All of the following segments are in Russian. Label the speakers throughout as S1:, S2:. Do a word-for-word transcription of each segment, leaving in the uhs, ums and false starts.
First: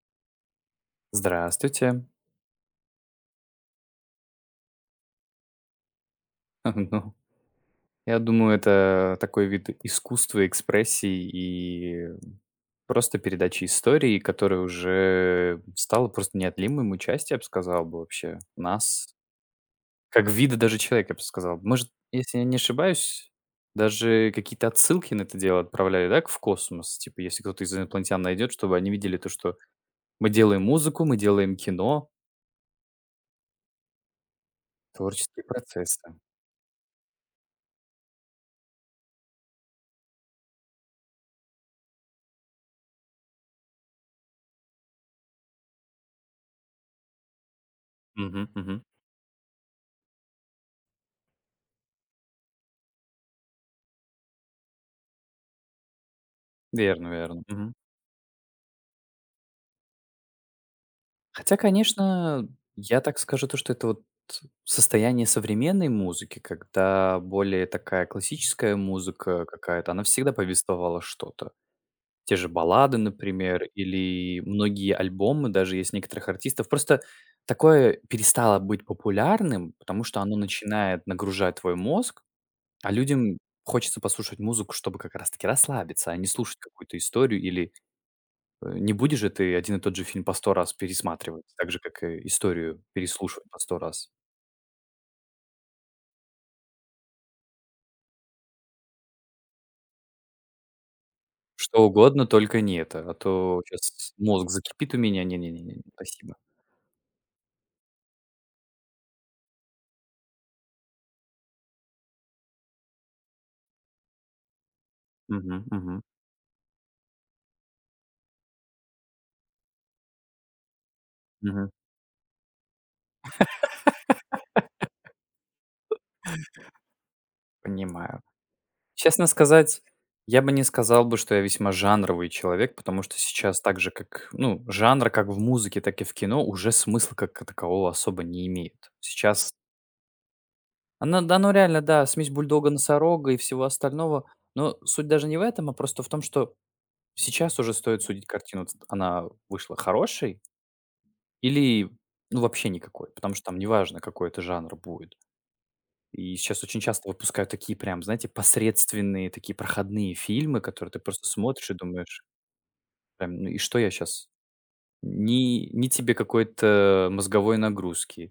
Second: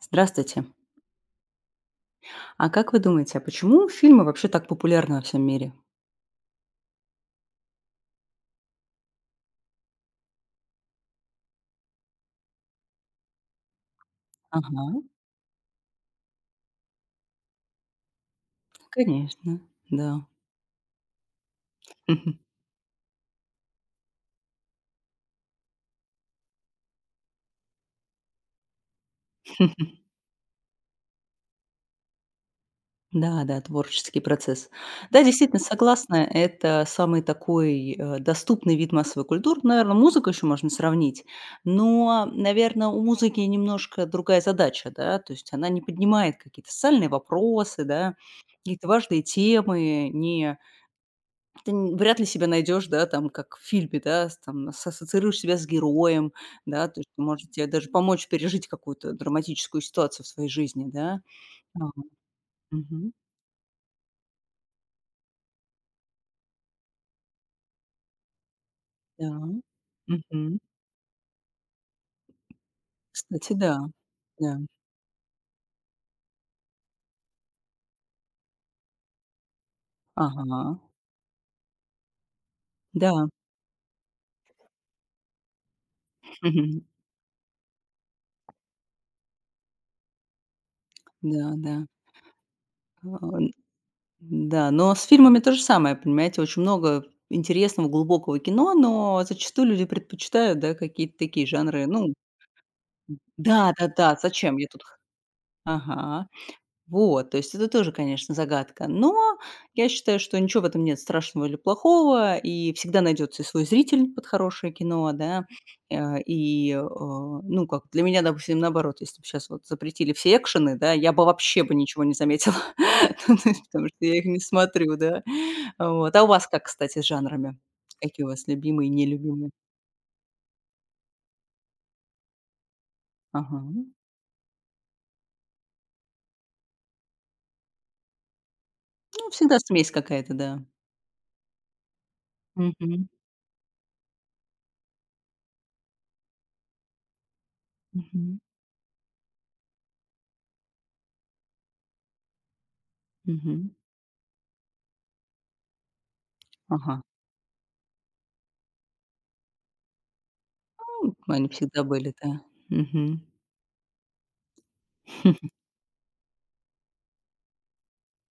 S1: Здравствуйте.
S2: Здравствуйте.
S1: А как вы думаете, а почему фильмы вообще так популярны во всем мире?
S2: Ну, я думаю, это такой вид искусства, экспрессии и просто передачи истории, которая
S1: Ага,
S2: уже стала просто неотъемлемым частью, я бы сказал бы, вообще нас,
S1: конечно, да.
S2: как вида даже человека, я бы сказал. Может, если я не ошибаюсь, даже какие-то отсылки на это дело отправляли, да, к- в космос? Типа, если кто-то из инопланетян найдет, чтобы они видели то, что мы делаем музыку, мы делаем кино,
S1: Да-да, творческий процесс. Да,
S2: творческие
S1: действительно,
S2: процессы.
S1: согласна, это самый такой, э, доступный вид массовой культуры. Наверное, музыку еще можно сравнить, но, наверное, у музыки немножко другая задача, да, то есть она не поднимает какие-то социальные вопросы, да,
S2: Мгм, мгм.
S1: какие-то важные темы, не. Ты н вряд ли себя найдешь, да, там, как в фильме, да, с там с- ассоциируешь себя с героем, да, то
S2: Верно,
S1: есть
S2: верно.
S1: может тебе
S2: Мгм.
S1: даже помочь пережить какую-то драматическую ситуацию в своей жизни, да.
S2: Хотя,
S1: А,
S2: конечно, я
S1: мгм,
S2: так скажу то, что это вот состояние современной музыки, когда более такая классическая
S1: да.
S2: музыка какая-то, она всегда
S1: Мгм.
S2: повествовала что-то. Те же баллады,
S1: Кстати,
S2: например,
S1: да.
S2: или
S1: Да.
S2: многие альбомы, даже есть некоторых артистов. Просто такое перестало быть популярным, потому что оно
S1: Ага.
S2: начинает нагружать твой мозг, а
S1: Да.
S2: людям хочется послушать музыку, чтобы как раз-таки расслабиться, а не слушать
S1: Мгм.
S2: какую-то историю или... Э, не будешь же ты один и тот же фильм по сто раз пересматривать,
S1: Да,
S2: так же,
S1: да.
S2: как и историю
S1: А, н
S2: переслушивать по сто раз.
S1: да, но с фильмами то же самое, понимаете, очень много интересного, глубокого кино, но зачастую люди предпочитают, да, какие-то такие
S2: Что
S1: жанры. Ну
S2: угодно, только не это, а то щас
S1: да-да-да,
S2: мозг
S1: зачем я тут
S2: закипит
S1: х
S2: у меня. Не, не, не, не,
S1: Ага.
S2: спасибо.
S1: Вот, то есть это тоже, конечно, загадка. Но я считаю, что ничего в этом нет страшного или плохого, и всегда найдется и свой зритель под хорошее кино, да.
S2: Мгм, мгм,
S1: Э, И, э, ну, как для меня, допустим, наоборот, если бы сейчас вот запретили все экшены, да, я бы вообще
S2: мгм.
S1: бы ничего не заметила. Ну, то есть потому что я их не смотрю, да. Вот. А у вас как, кстати, с жанрами?
S2: Понимаю.
S1: Какие у вас любимые и
S2: Честно
S1: нелюбимые?
S2: сказать, я бы не сказал бы, что я весьма жанровый человек, потому что
S1: Ага.
S2: сейчас так же, как, ну, жанр как в музыке, так и в кино уже смысла как такового особо не имеет.
S1: Ну,
S2: Сейчас
S1: всегда смесь какая-то, да.
S2: оно да, оно реально, да, смесь бульдога,
S1: Мгм.
S2: носорога и всего остального, но суть даже не в этом, а просто в том, что сейчас уже стоит судить
S1: Мгм.
S2: картину, ц она вышла хорошей или, ну, вообще никакой, потому что там
S1: Мгм.
S2: неважно, какой это жанр будет. И сейчас очень
S1: Ага.
S2: часто выпускают такие прям, знаете, посредственные, такие проходные фильмы, которые ты
S1: Ну, М,
S2: просто
S1: они
S2: смотришь и
S1: всегда были,
S2: думаешь:
S1: да. Мгм.
S2: "Прям, ну и что я сейчас? Ни ни тебе какой-то мозговой нагрузки,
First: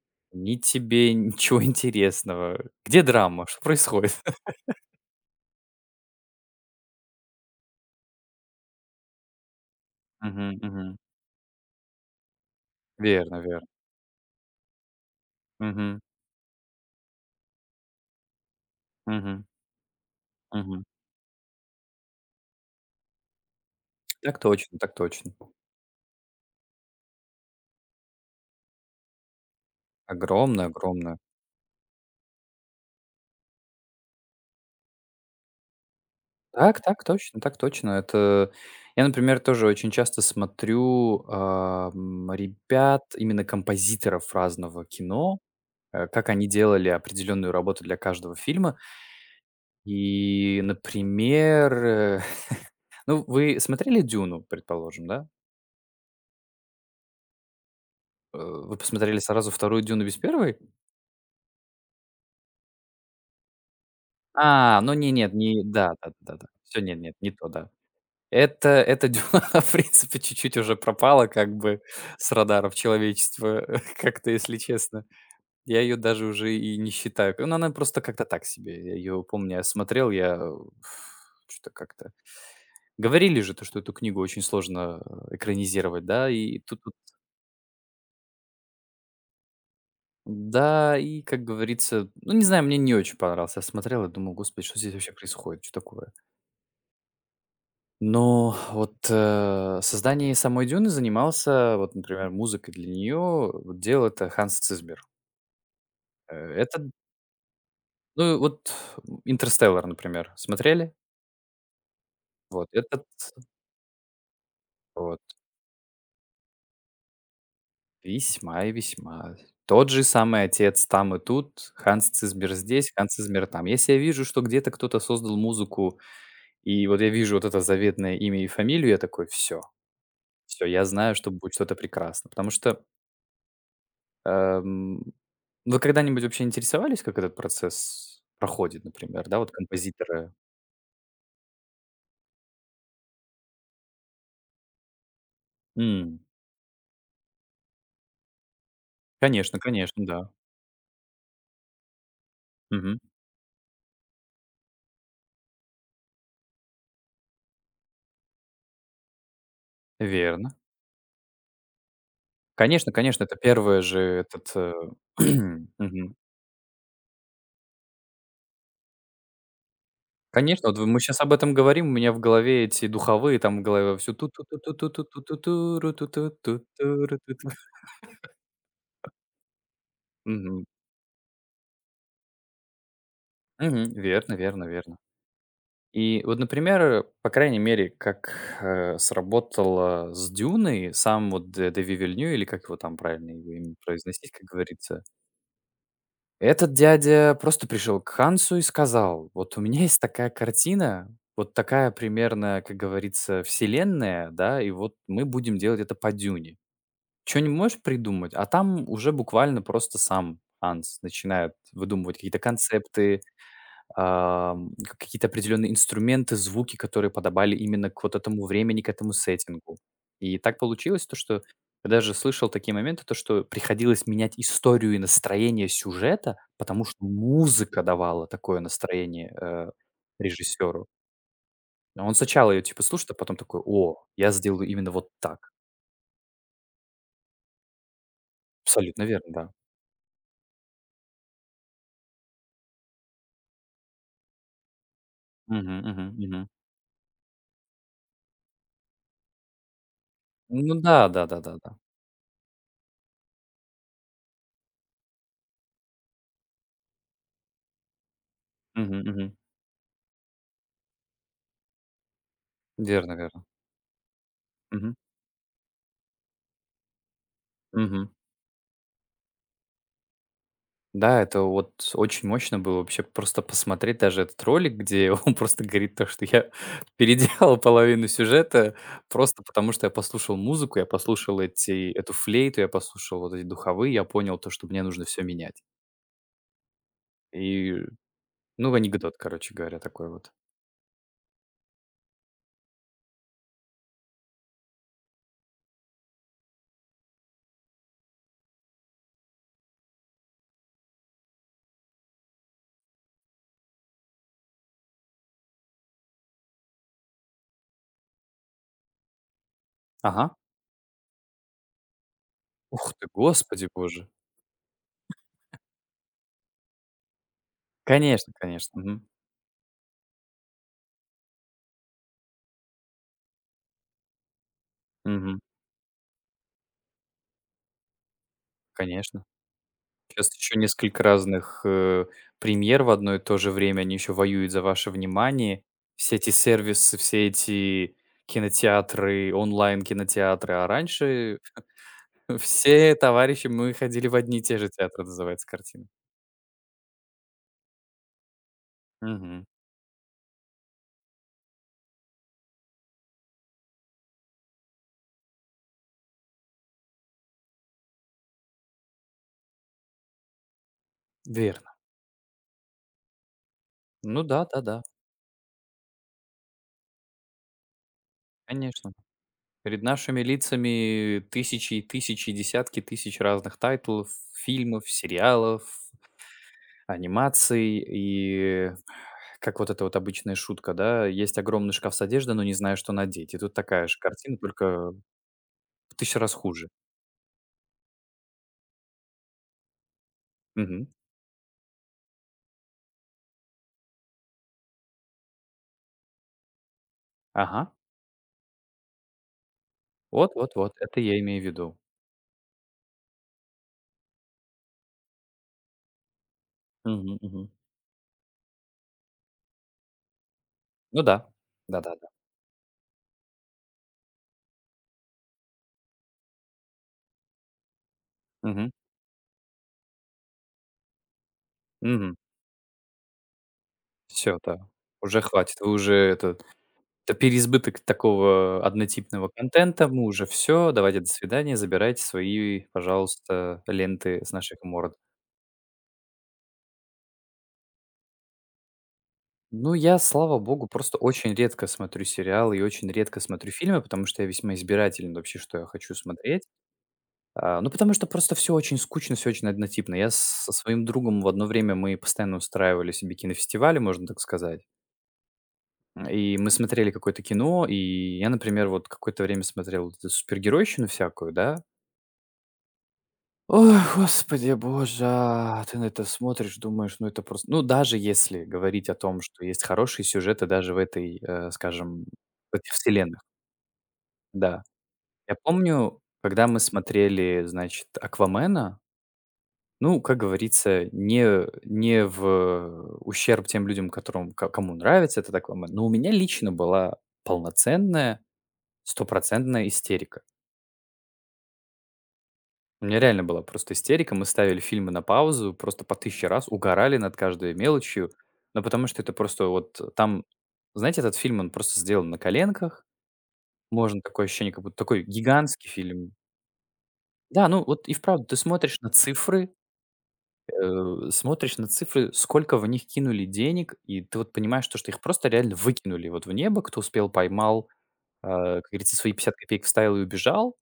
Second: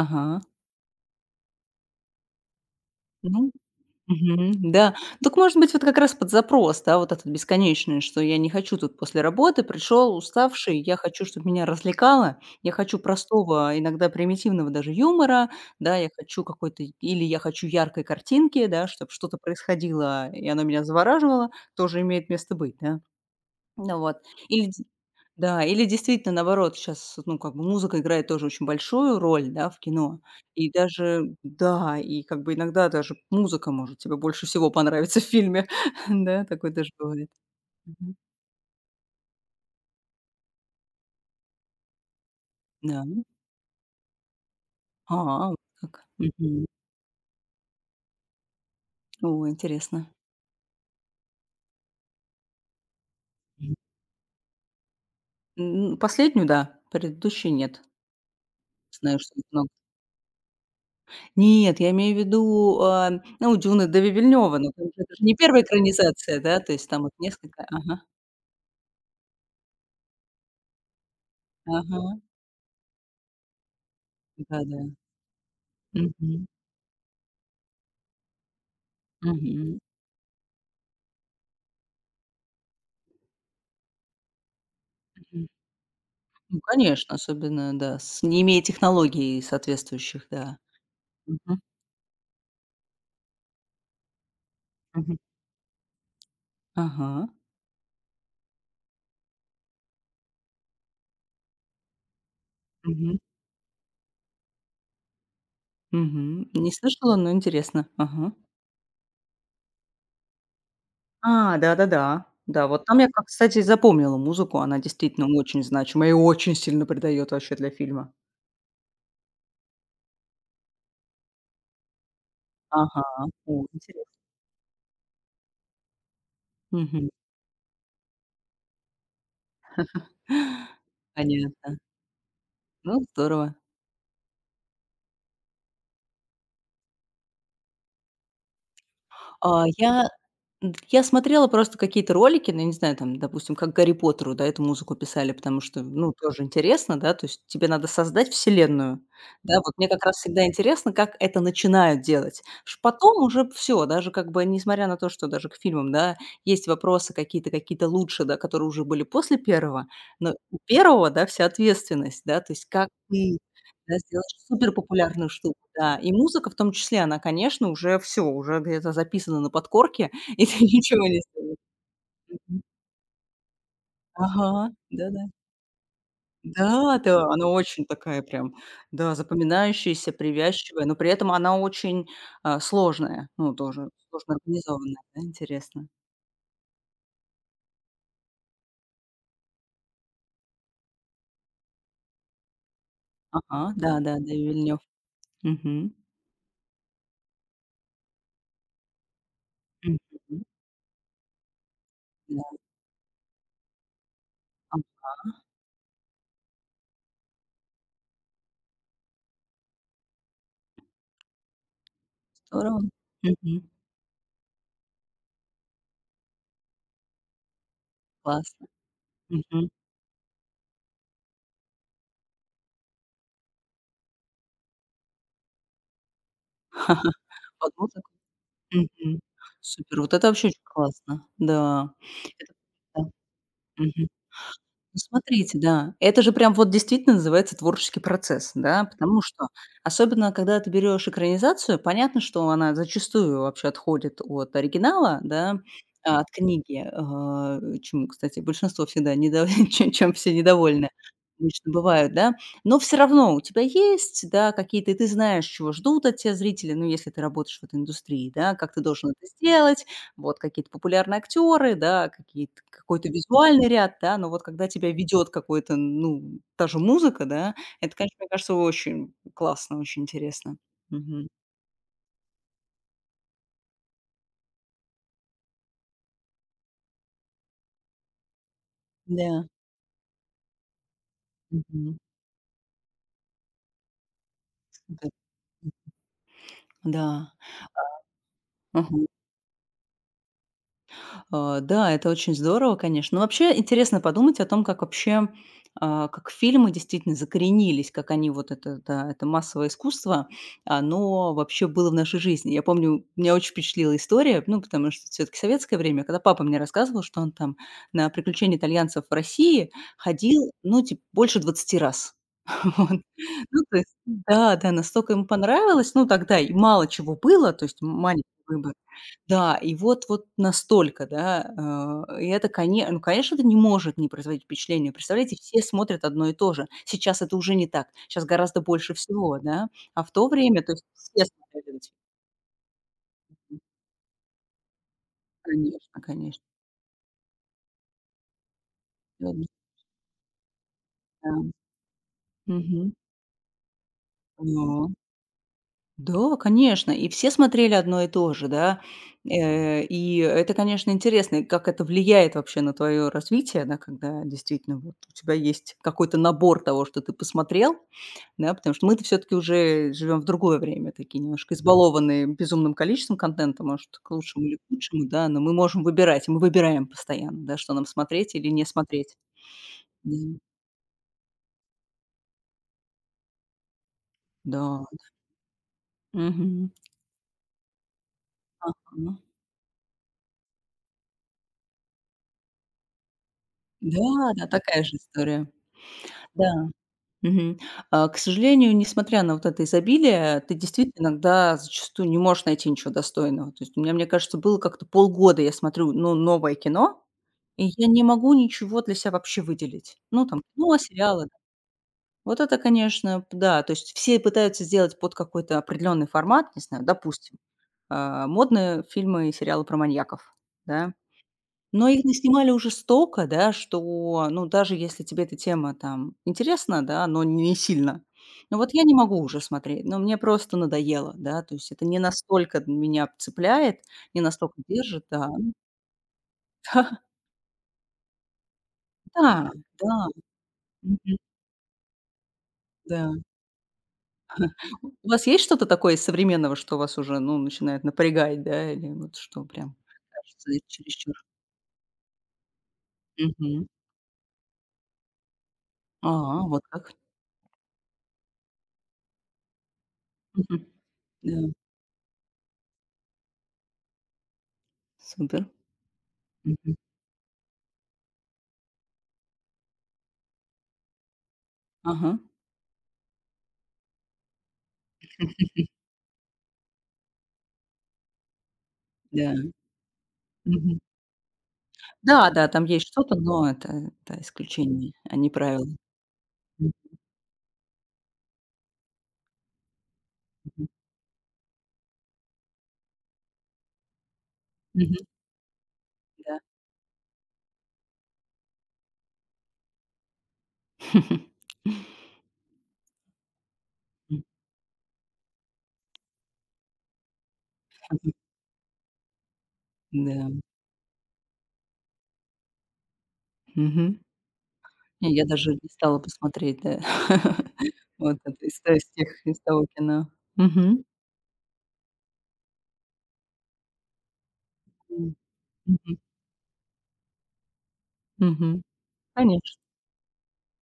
S1: Ага.
S2: ни тебе ничего интересного. Где драма?
S1: Ну,
S2: Что происходит?"
S1: мгм, да. Так, может быть, вот как раз под запрос, да, вот этот бесконечный, что я не хочу тут после работы, пришел
S2: Мгм,
S1: уставший, я
S2: мгм.
S1: хочу, чтобы меня развлекало, я хочу
S2: Верно верно.
S1: простого, иногда примитивного даже юмора, да,
S2: Мгм,
S1: я хочу какой-то или я хочу яркой картинки, да, чтобы что-то
S2: мгм,
S1: происходило, и оно
S2: мгм.
S1: меня завораживало, тоже имеет место быть, да. Ну вот.
S2: Так
S1: Или
S2: точно, так точно.
S1: Да, или действительно, наоборот, сейчас, ну, как бы музыка играет тоже очень большую роль, да, в кино.
S2: Огромное,
S1: И
S2: огромное.
S1: даже да, и как бы иногда даже музыка может тебе больше всего понравиться в фильме. Да, такое
S2: Так,
S1: тоже
S2: так
S1: бывает.
S2: точно, так точно.
S1: Мгм.
S2: Это я, например, тоже очень часто смотрю, ам, ребят,
S1: Да.
S2: именно композиторов разного кино,
S1: А, вот как.
S2: э, как они
S1: Мгм.
S2: делали определенную работу для каждого фильма.
S1: О, интересно.
S2: И, например, э, ну, вы
S1: Мгм.
S2: смотрели "Дюну", предположим, да?
S1: Н Последнюю, да, предыдущую нет.
S2: Э, вы посмотрели
S1: Знаю, что их
S2: сразу
S1: много.
S2: вторую "Дюну" без первой?
S1: Нет, я имею в виду, а, ну, "Дюна" Дэвида Вильнёва, но
S2: А,
S1: там
S2: ну
S1: же
S2: не
S1: это ж
S2: нет,
S1: не
S2: не
S1: первая
S2: да,
S1: экранизация,
S2: да-да-да.
S1: да, то
S2: Все,
S1: есть
S2: нет
S1: там вот
S2: нет, не то,
S1: несколько.
S2: да.
S1: Ага,
S2: Это это дела, в принципе, чуть-чуть уже пропало как бы
S1: ага,
S2: с радаров человечества, как-то, если
S1: да-да.
S2: честно. Я ее даже
S1: Мгм.
S2: уже и не считаю. Ну, она просто как-то так себе. Я ее помню, я
S1: Мгм,
S2: смотрел, я что то как-то. Говорили же то, что эту книгу очень сложно, э,
S1: мгм.
S2: экранизировать, да, и
S1: Ну,
S2: тут вот...
S1: конечно, особенно, да, с не имея технологий соответствующих, да.
S2: Да, и, как
S1: Мгм,
S2: говорится, ну, не знаю, мне не очень понравилось. Я смотрел и думал: "Господи, что здесь вообще
S1: мгм.
S2: происходит? Что такое?"
S1: Ага.
S2: Но вот, э, создание самой "Дюны" занимался, вот, например, музыкой для нее,
S1: Мгм,
S2: вот делал это Ханс Цизмер. Э,
S1: мгм. Не
S2: это,
S1: слышала, но интересно. Ага.
S2: ну, вот, "Интерстеллар", например, смотрели?
S1: А, да-да-да. Да,
S2: Вот
S1: вот там
S2: этот
S1: я как, кстати, и запомнила музыку. Она
S2: вот,
S1: действительно очень значима и очень сильно придает вообще для фильма.
S2: весьма и весьма. Тот же самый отец там и тут, Ханс Цизмер здесь,
S1: Ага.
S2: Ханс Цизмер там.
S1: О,
S2: Если я
S1: интересно.
S2: вижу, что где-то кто-то создал музыку, и вот
S1: Мгм.
S2: я вижу вот это заветное имя и фамилию, я такой: "Все, все, я знаю, что будет что-то
S1: Понятно.
S2: прекрасно". Потому что...
S1: Ну, здорово.
S2: Эм, вы когда-нибудь вообще интересовались, как этот процесс проходит, например, да, вот
S1: А я
S2: композиторы?
S1: Д я смотрела просто какие-то ролики, ну, я не знаю, там, допустим, как "Гарри Поттеру", да, эту музыку писали, потому что, ну,
S2: М,
S1: тоже интересно, да, то есть тебе надо создать вселенную. Да,
S2: конечно,
S1: вот мне
S2: конечно,
S1: как раз
S2: да.
S1: всегда интересно, как это начинают делать. Ш
S2: Мгм.
S1: Потом уже все, даже как бы несмотря на то, что даже к фильмам, да, есть вопросы какие-то, какие-то лучше, да, которые уже были после первого, но
S2: Верно.
S1: у одного, да, вся ответственность, да, то есть как
S2: Конечно, конечно, это
S1: ты,
S2: первое
S1: да,
S2: же
S1: сделаешь
S2: этот, э,
S1: суперпопулярную штуку, да. И
S2: мгм.
S1: музыка в том числе, она, конечно, уже все, уже где-то записана на подкорке. И ты
S2: Конечно, вот мы
S1: ничего
S2: сейчас
S1: не
S2: об этом
S1: сделаешь.
S2: говорим, у меня в голове эти духовые, там в голове всё ту ту
S1: Ага,
S2: ту ту ту ту ту
S1: да-да.
S2: ту ту ру ту ту ту ту ру
S1: Да-да,
S2: ту ту.
S1: она очень такая прям, да, запоминающаяся,
S2: Мгм.
S1: привязчивая, но при этом она очень, а, сложная, ну, тоже
S2: Мгм. Верно
S1: сложно
S2: верно
S1: организованная,
S2: верно.
S1: да, интересно.
S2: И вот, например, э, по крайней мере, как, э, сработало с "Дюной", сам вот Д Дэви Вильню, или как его там правильно его
S1: Ага,
S2: имя произносить,
S1: да-да-да,
S2: как
S1: Вильнёв.
S2: говорится.
S1: Мгм.
S2: Этот дядя просто пришел к Хансу и сказал: "Вот у меня есть такая
S1: Мгм.
S2: картина, вот такая
S1: Да.
S2: примерно, как говорится, вселенная, да, и вот
S1: А,
S2: мы будем делать это по "Дюне". Чё не можешь придумать?" А там уже буквально просто сам Ханс начинает выдумывать какие-то
S1: здорово.
S2: концепты,
S1: Мгм.
S2: Ам, какие-то определенные инструменты, звуки, которые подобали именно к вот этому
S1: Классно.
S2: времени, к этому
S1: Мгм.
S2: сеттингу. И так получилось то, что я даже слышал такие моменты, то, что приходилось менять историю и настроение сюжета, потому что
S1: Под
S2: музыка
S1: музыку.
S2: давала такое
S1: Мгм.
S2: настроение, э,
S1: Супер. Вот это вообще очень
S2: режиссеру.
S1: классно. Да.
S2: А он сначала
S1: Это
S2: ее типа
S1: да.
S2: слушает, а потом такой: "О,
S1: Мгм.
S2: я сделаю именно
S1: Ну,
S2: вот так".
S1: смотрите, да. Это же прям вот действительно называется творческий процесс, да,
S2: Абсолютно
S1: потому
S2: верно, да.
S1: что особенно когда ты берешь экранизацию, понятно, что она зачастую вообще отходит от оригинала, да,
S2: Мгм, мгм,
S1: а, от
S2: мгм.
S1: книги, а, чему, кстати, большинство всегда недо чем чем все
S2: Ну
S1: недовольны
S2: да,
S1: обычно
S2: да-да-да-да.
S1: бывают, да. Но все равно у тебя есть, да, какие-то и ты знаешь, чего ждут от тебя зрители, ну, если ты работаешь в этой индустрии, да, как ты
S2: Мгм,
S1: должен это
S2: мгм.
S1: сделать, вот какие-то популярные актеры, да, какие-то какой-то
S2: Верно верно.
S1: визуальный ряд, да, но вот когда тебя
S2: Мгм,
S1: ведет какой-то, ну, та же музыка, да, это,
S2: мгм.
S1: конечно, мне кажется, очень классно, очень интересно.
S2: Да,
S1: Мгм.
S2: это вот очень мощно было вообще просто посмотреть даже этот ролик, где он просто говорит то, что я переделал половину сюжета просто
S1: Да.
S2: потому, что я послушал музыку, я послушал эти,
S1: Мгм.
S2: эту флейту, я послушал вот эти духовые, я понял то, что мне нужно
S1: Да.
S2: все менять.
S1: Да.
S2: И, ну,
S1: Мгм.
S2: анекдот, короче говоря, такой вот.
S1: А, да, это очень здорово, конечно. Но вообще интересно подумать о том, как вообще, а, как фильмы действительно закоренились, как они вот это, да, это массовое искусство, оно вообще было в нашей жизни. Я помню, меня очень впечатлила история, ну, потому что все-таки советское время, когда папа мне рассказывал, что он там на приключения итальянцев в России
S2: Ага.
S1: ходил, ну, типа, больше двадцати раз.
S2: Ух
S1: Вот.
S2: ты,
S1: Ну,
S2: господи
S1: то есть,
S2: боже.
S1: да, да, настолько ему понравилось. Ну, тогда и мало чего было, то есть маленький
S2: Конечно, конечно.
S1: выбор.
S2: Мгм.
S1: Да, и вот вот настолько, да, э, и это, коне ну, конечно, это не может не производить впечатление. Представляете,
S2: Мгм.
S1: все смотрят одно и то же. Сейчас это уже не так. Сейчас гораздо больше
S2: Конечно.
S1: всего, да. А в то
S2: Щас еще
S1: время, то есть
S2: несколько
S1: все
S2: разных,
S1: смотрели этот
S2: э, премьер в одно и то же
S1: фильм.
S2: время, они еще воюют за ваше внимание.
S1: Конечно,
S2: Все эти
S1: конечно.
S2: сервисы, все эти кинотеатры,
S1: Мгм.
S2: онлайн-кинотеатры. А
S1: Да.
S2: раньше
S1: Мгм.
S2: все товарищи мы ходили в одни и те же
S1: Да.
S2: театры, называется картина.
S1: Да, конечно. И все смотрели одно и то же, да.
S2: Мгм.
S1: Э, и это, конечно, интересно, и как это влияет вообще на твое развитие, да, когда действительно вот у тебя есть какой-то набор того, что ты посмотрел. Да, потому что мы-то всё-таки уже живем в другое время, такие немножко
S2: Верно.
S1: избалованные безумным количеством контента, может, к
S2: Ну да,
S1: лучшему или к
S2: да-да,
S1: худшему, да, но мы можем выбирать, и мы выбираем постоянно, да, что нам смотреть или не
S2: конечно.
S1: смотреть.
S2: Перед
S1: Да,
S2: нашими лицами тысячи и тысячи, десятки тысяч разных тайтлов,
S1: да.
S2: фильмов, сериалов.
S1: Мгм.
S2: Анимаций. И
S1: Ага.
S2: как вот эта вот обычная шутка, да: "Есть огромный шкаф с одеждой, но не знаю, что надеть". И тут такая же
S1: Да,
S2: картина,
S1: да, такая
S2: только
S1: же история.
S2: в тысячу раз хуже.
S1: Да. Мгм. А, к сожалению, несмотря на вот это изобилие, ты
S2: Мгм.
S1: действительно иногда зачастую не можешь найти ничего достойного. То есть у меня, мне кажется, было как-то полгода я смотрю, ну, новое кино, и
S2: Ага.
S1: я не могу ничего для себя вообще выделить. Ну,
S2: Вот
S1: там,
S2: вот вот,
S1: кино,
S2: это я
S1: сериалы.
S2: имею в виду.
S1: Вот это, конечно, п да. То есть все пытаются сделать под какой-то определенный формат, не знаю,
S2: Мгм,
S1: допустим,
S2: мгм.
S1: а, модные фильмы и сериалы про маньяков, да.
S2: Ну да.
S1: Но их
S2: Да-да-да.
S1: наснимали уже столько, да, что, ну, даже если тебе эта тема там интересна, да, но не сильно, ну,
S2: Мгм.
S1: вот я не могу уже смотреть, но мне просто надоело, да, то есть это не
S2: Мгм.
S1: настолько меня цепляет, не
S2: Всё,
S1: настолько
S2: да.
S1: держит,
S2: Уже
S1: да.
S2: хватит. Вы уже это это переизбыток такого
S1: Да,
S2: однотипного
S1: да,
S2: контента. Мы
S1: да.
S2: уже все. Давайте, до
S1: Мгм.
S2: свидания. Забирайте свои,
S1: Да.
S2: пожалуйста, ленты с наших морд.
S1: У вас есть что-то такое из современного, что вас уже, ну, начинает напрягать, да, или вот что
S2: Ну,
S1: прям
S2: я, слава
S1: кажется
S2: богу, просто
S1: чересчур?
S2: очень редко смотрю сериалы и очень редко смотрю
S1: Мгм.
S2: фильмы, потому что я весьма избирателен вообще, что я хочу
S1: А,
S2: смотреть.
S1: вот как.
S2: А, ну, потому что просто все очень скучно, все очень однотипно. Я с- со
S1: Мгм.
S2: своим другом в
S1: Да,
S2: одно время мы постоянно устраивали себе кинофестивали, можно так сказать.
S1: супер.
S2: И мы
S1: Мгм.
S2: смотрели какое-то кино, и я, например, вот какое-то время смотрел вот эту супергеройщину всякую, да.
S1: Ага,
S2: Ой, господи боже, а, ты на это смотришь, думаешь, ну это просто, ну, даже если говорить о том,
S1: да.
S2: что есть хорошие сюжеты даже в
S1: Мгм.
S2: этой, э, скажем,
S1: Да-да,
S2: в
S1: там
S2: этих
S1: есть что-то,
S2: вселенных,
S1: но это, да,
S2: да.
S1: исключение, а не
S2: Я
S1: правило.
S2: помню, когда мы
S1: Мгм.
S2: смотрели, значит, "Аквамена", ну, как говорится, не не в ущерб тем людям, которым ко кому
S1: Мгм.
S2: нравится этот "Аквамен", но у меня
S1: Да.
S2: лично была полноценная, стопроцентная истерика. У меня реально была просто истерика. Мы ставили фильмы на паузу, просто по тысяче раз, угорали над каждой мелочью.
S1: Мгм.
S2: Но потому что это просто вот там,
S1: Да.
S2: знаете, этот фильм, он просто сделан на коленках.
S1: Мгм.
S2: Можно такое ощущение, как будто такой
S1: Не, я даже не
S2: гигантский
S1: стала
S2: фильм.
S1: посмотреть, да.
S2: Да, ну вот и
S1: Вот
S2: вправду, ты
S1: это из
S2: смотришь
S1: из
S2: на
S1: тех из
S2: цифры,
S1: того кино. Мгм.
S2: э, смотришь на цифры, сколько в них кинули денег, и ты вот понимаешь то, что их
S1: М.
S2: просто реально
S1: Мгм.
S2: выкинули вот в небо, кто успел, поймал, а,
S1: Мгм.
S2: как говорится, свои пятьдесят
S1: Конечно,
S2: копеек вставил и убежал.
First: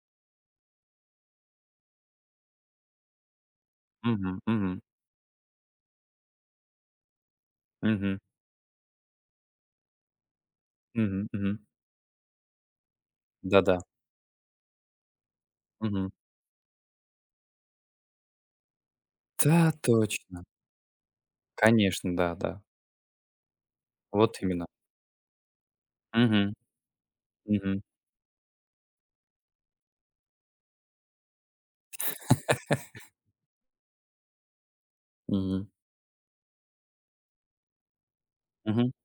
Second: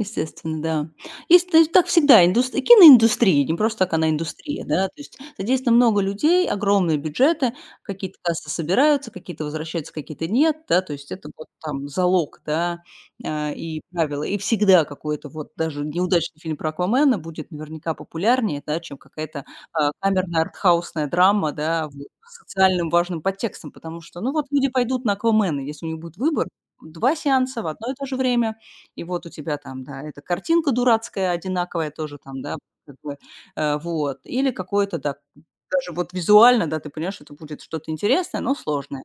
S1: естественно, да. Есть, то есть так всегда, индус и киноиндустрия, не просто так она
S2: Мгм,
S1: индустрия,
S2: мгм,
S1: да, то есть задействовано много людей, огромные бюджеты, какие-то
S2: мгм,
S1: кассы собираются, какие-то возвращаются, какие-то нет, да, то есть
S2: мгм,
S1: это вот
S2: мгм.
S1: там залог, да, а,
S2: Да-да,
S1: и правила. И всегда какой-то вот даже
S2: мгм.
S1: неудачный фильм про Аквамена будет наверняка популярнее, да, чем какая-то,
S2: Да,
S1: а, камерная
S2: точно.
S1: артхаусная драма, да, вот
S2: Конечно, да,
S1: с
S2: да.
S1: социальным важным подтекстом, потому что, ну,
S2: Вот
S1: вот
S2: именно.
S1: люди пойдут на Аквамена, если у них будет выбор,
S2: Мгм,
S1: два сеанса в
S2: мгм,
S1: одно и то же время. И вот у тебя там, да, эта картинка дурацкая, одинаковая тоже там, да, как бы, э, вот. Или какое-то, да,
S2: мгм,
S1: даже вот визуально, да, ты понимаешь, что это будет что-то интересное, но
S2: мгм.
S1: сложное.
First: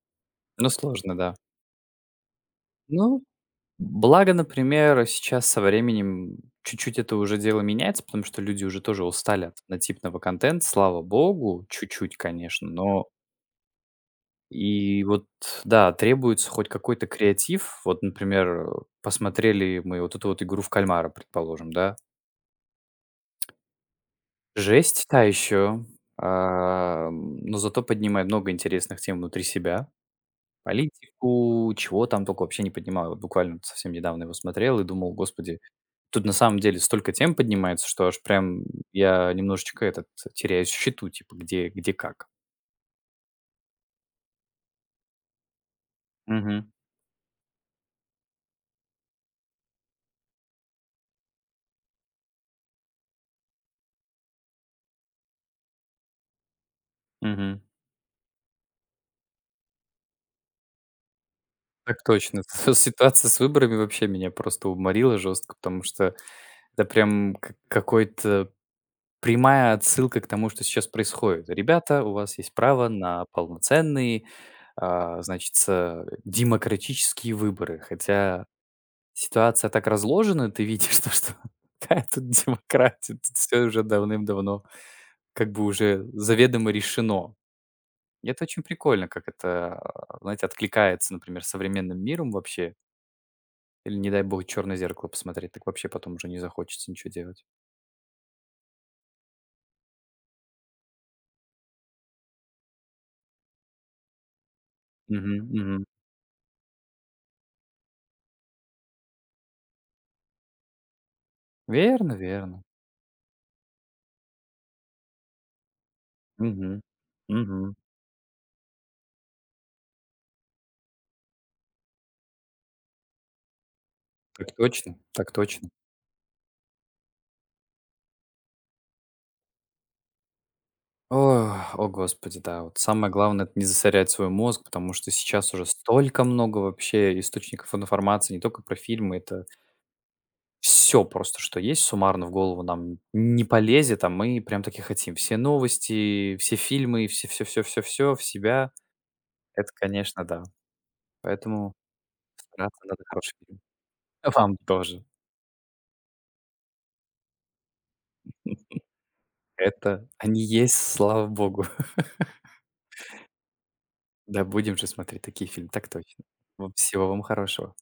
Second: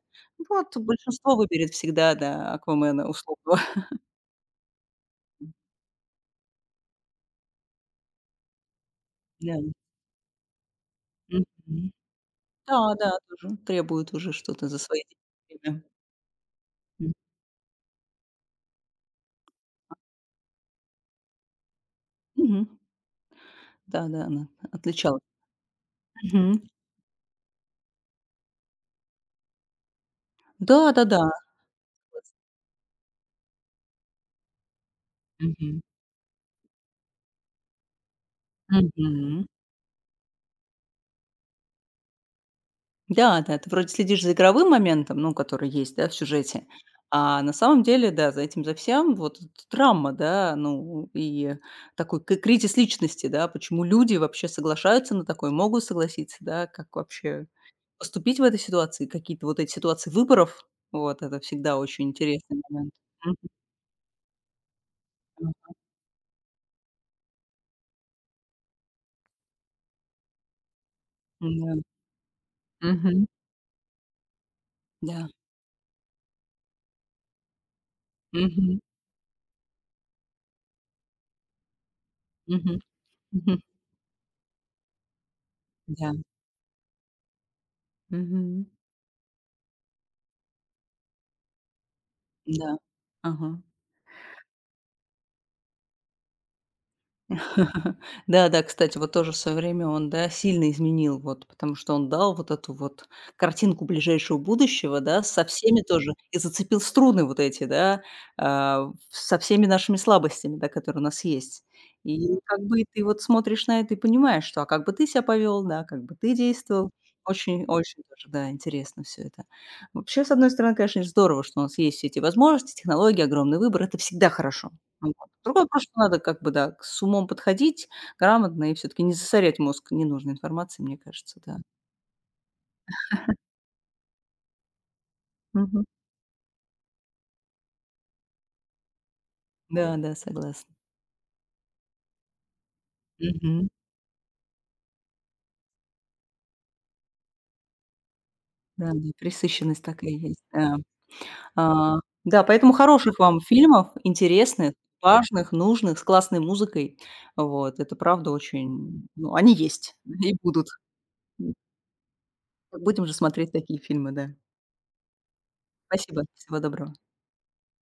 S2: Ну,
S1: Вот
S2: сложно, да.
S1: большинство выберет всегда, да, "Аквамена"
S2: Ну,
S1: условного.
S2: благо, например, сейчас со временем чуть-чуть это уже дело меняется, потому что люди уже тоже устали от
S1: Да.
S2: однотипного контента, слава богу,
S1: Мгм.
S2: чуть-чуть, конечно,
S1: Да,
S2: но
S1: да, тоже требует уже что-то за
S2: и
S1: свои
S2: вот,
S1: деньги.
S2: да, требуется хоть какой-то
S1: М.
S2: креатив. Вот, например, э, посмотрели мы вот эту вот игру в кальмара, предположим, да?
S1: Мгм. Да-да, она
S2: Жесть та
S1: отличалась.
S2: еще,
S1: Мгм.
S2: но зато поднимает много интересных тем внутри себя.
S1: Да-да-да.
S2: Политику, чего там только вообще не поднимал. Я вот буквально совсем недавно его смотрел и думал: "Господи,
S1: Мгм.
S2: тут на самом деле столько тем поднимается, что аж прям я
S1: Мгм.
S2: немножечко этот теряюсь в счету, типа где где, как".
S1: Да, да, ты вроде следишь за игровым моментом, ну, который есть, да, в сюжете,
S2: Мгм,
S1: а на самом деле, да, за этим, за всем вот эта драма, да, ну, и такой к- кризис личности, да, почему люди вообще соглашаются на такое, могут согласиться, да, как вообще
S2: мгм.
S1: поступить в этой ситуации, какие-то вот эти ситуации выборов, вот, это всегда
S2: Так
S1: очень
S2: точно.
S1: интересный момент.
S2: Ситуация
S1: Мгм.
S2: с выборами вообще меня просто уморила жестко, потому что это прям как какой-то... прямая отсылка к тому, что сейчас происходит.
S1: Да.
S2: Ребята, у вас есть право на
S1: Мгм.
S2: полноценные, а,
S1: Да.
S2: значится, демократические выборы. Хотя
S1: Мгм.
S2: ситуация так разложена, ты видишь то, что какая тут
S1: Мгм.
S2: демократия, тут
S1: Мгм.
S2: всё уже давным-давно как бы уже
S1: Да.
S2: заведомо решено. И это очень
S1: Мгм.
S2: прикольно, как это, а, знаете, откликается, например, современным миром вообще.
S1: Да. Ага.
S2: Или, не дай бог, "Черное зеркало" посмотреть, так вообще потом уже не захочется ничего делать.
S1: Да-да, кстати, вот тоже в своё время он, да, сильно изменил, вот, потому что он дал вот эту вот картинку ближайшего будущего, да,
S2: Мгм,
S1: со всеми
S2: мгм.
S1: тоже, и зацепил струны вот эти, да, а, со всеми нашими слабостями, да, которые у нас есть.
S2: Верно
S1: И как
S2: верно.
S1: бы ты вот смотришь на это и понимаешь, что а как бы ты себя повел, да, как бы ты
S2: Мгм,
S1: действовал. Очень
S2: мгм.
S1: очень тоже, да, интересно все это. Вообще, с одной стороны, конечно, здорово, что у нас есть все эти возможности, технологии, огромный выбор. Это всегда
S2: Так
S1: хорошо.
S2: точно,
S1: Вот.
S2: так
S1: Другой
S2: точно.
S1: вопрос, что надо как бы, да, с умом подходить грамотно и все таки не засорять мозг ненужной информацией, мне кажется,
S2: О,
S1: да.
S2: о господи, да. Вот самое главное — это не засорять свой мозг, потому что сейчас уже
S1: Мгм.
S2: столько много вообще источников информации, не только про фильмы, это
S1: Да, да, согласна.
S2: все просто, что есть, суммарно в голову нам не
S1: Мгм.
S2: полезет, а мы прям таки хотим. Все новости, все фильмы, все все, все, все, все в себя.
S1: Да, да,
S2: Это,
S1: пресыщенность такая
S2: конечно,
S1: есть,
S2: да.
S1: да.
S2: Поэтому
S1: А, да, поэтому
S2: стараться надо
S1: хороших
S2: хороший
S1: вам
S2: фильм.
S1: фильмов,
S2: Вам
S1: интересных,
S2: тоже.
S1: важных, нужных, с классной музыкой. Вот. Это правда очень ну, они есть
S2: Это
S1: и
S2: они
S1: будут.
S2: есть, слава богу.
S1: Будем же смотреть такие фильмы, да.
S2: Да, будем же смотреть такие фильмы. Так точно.
S1: Спасибо, всего
S2: Вот
S1: доброго.
S2: всего вам хорошего.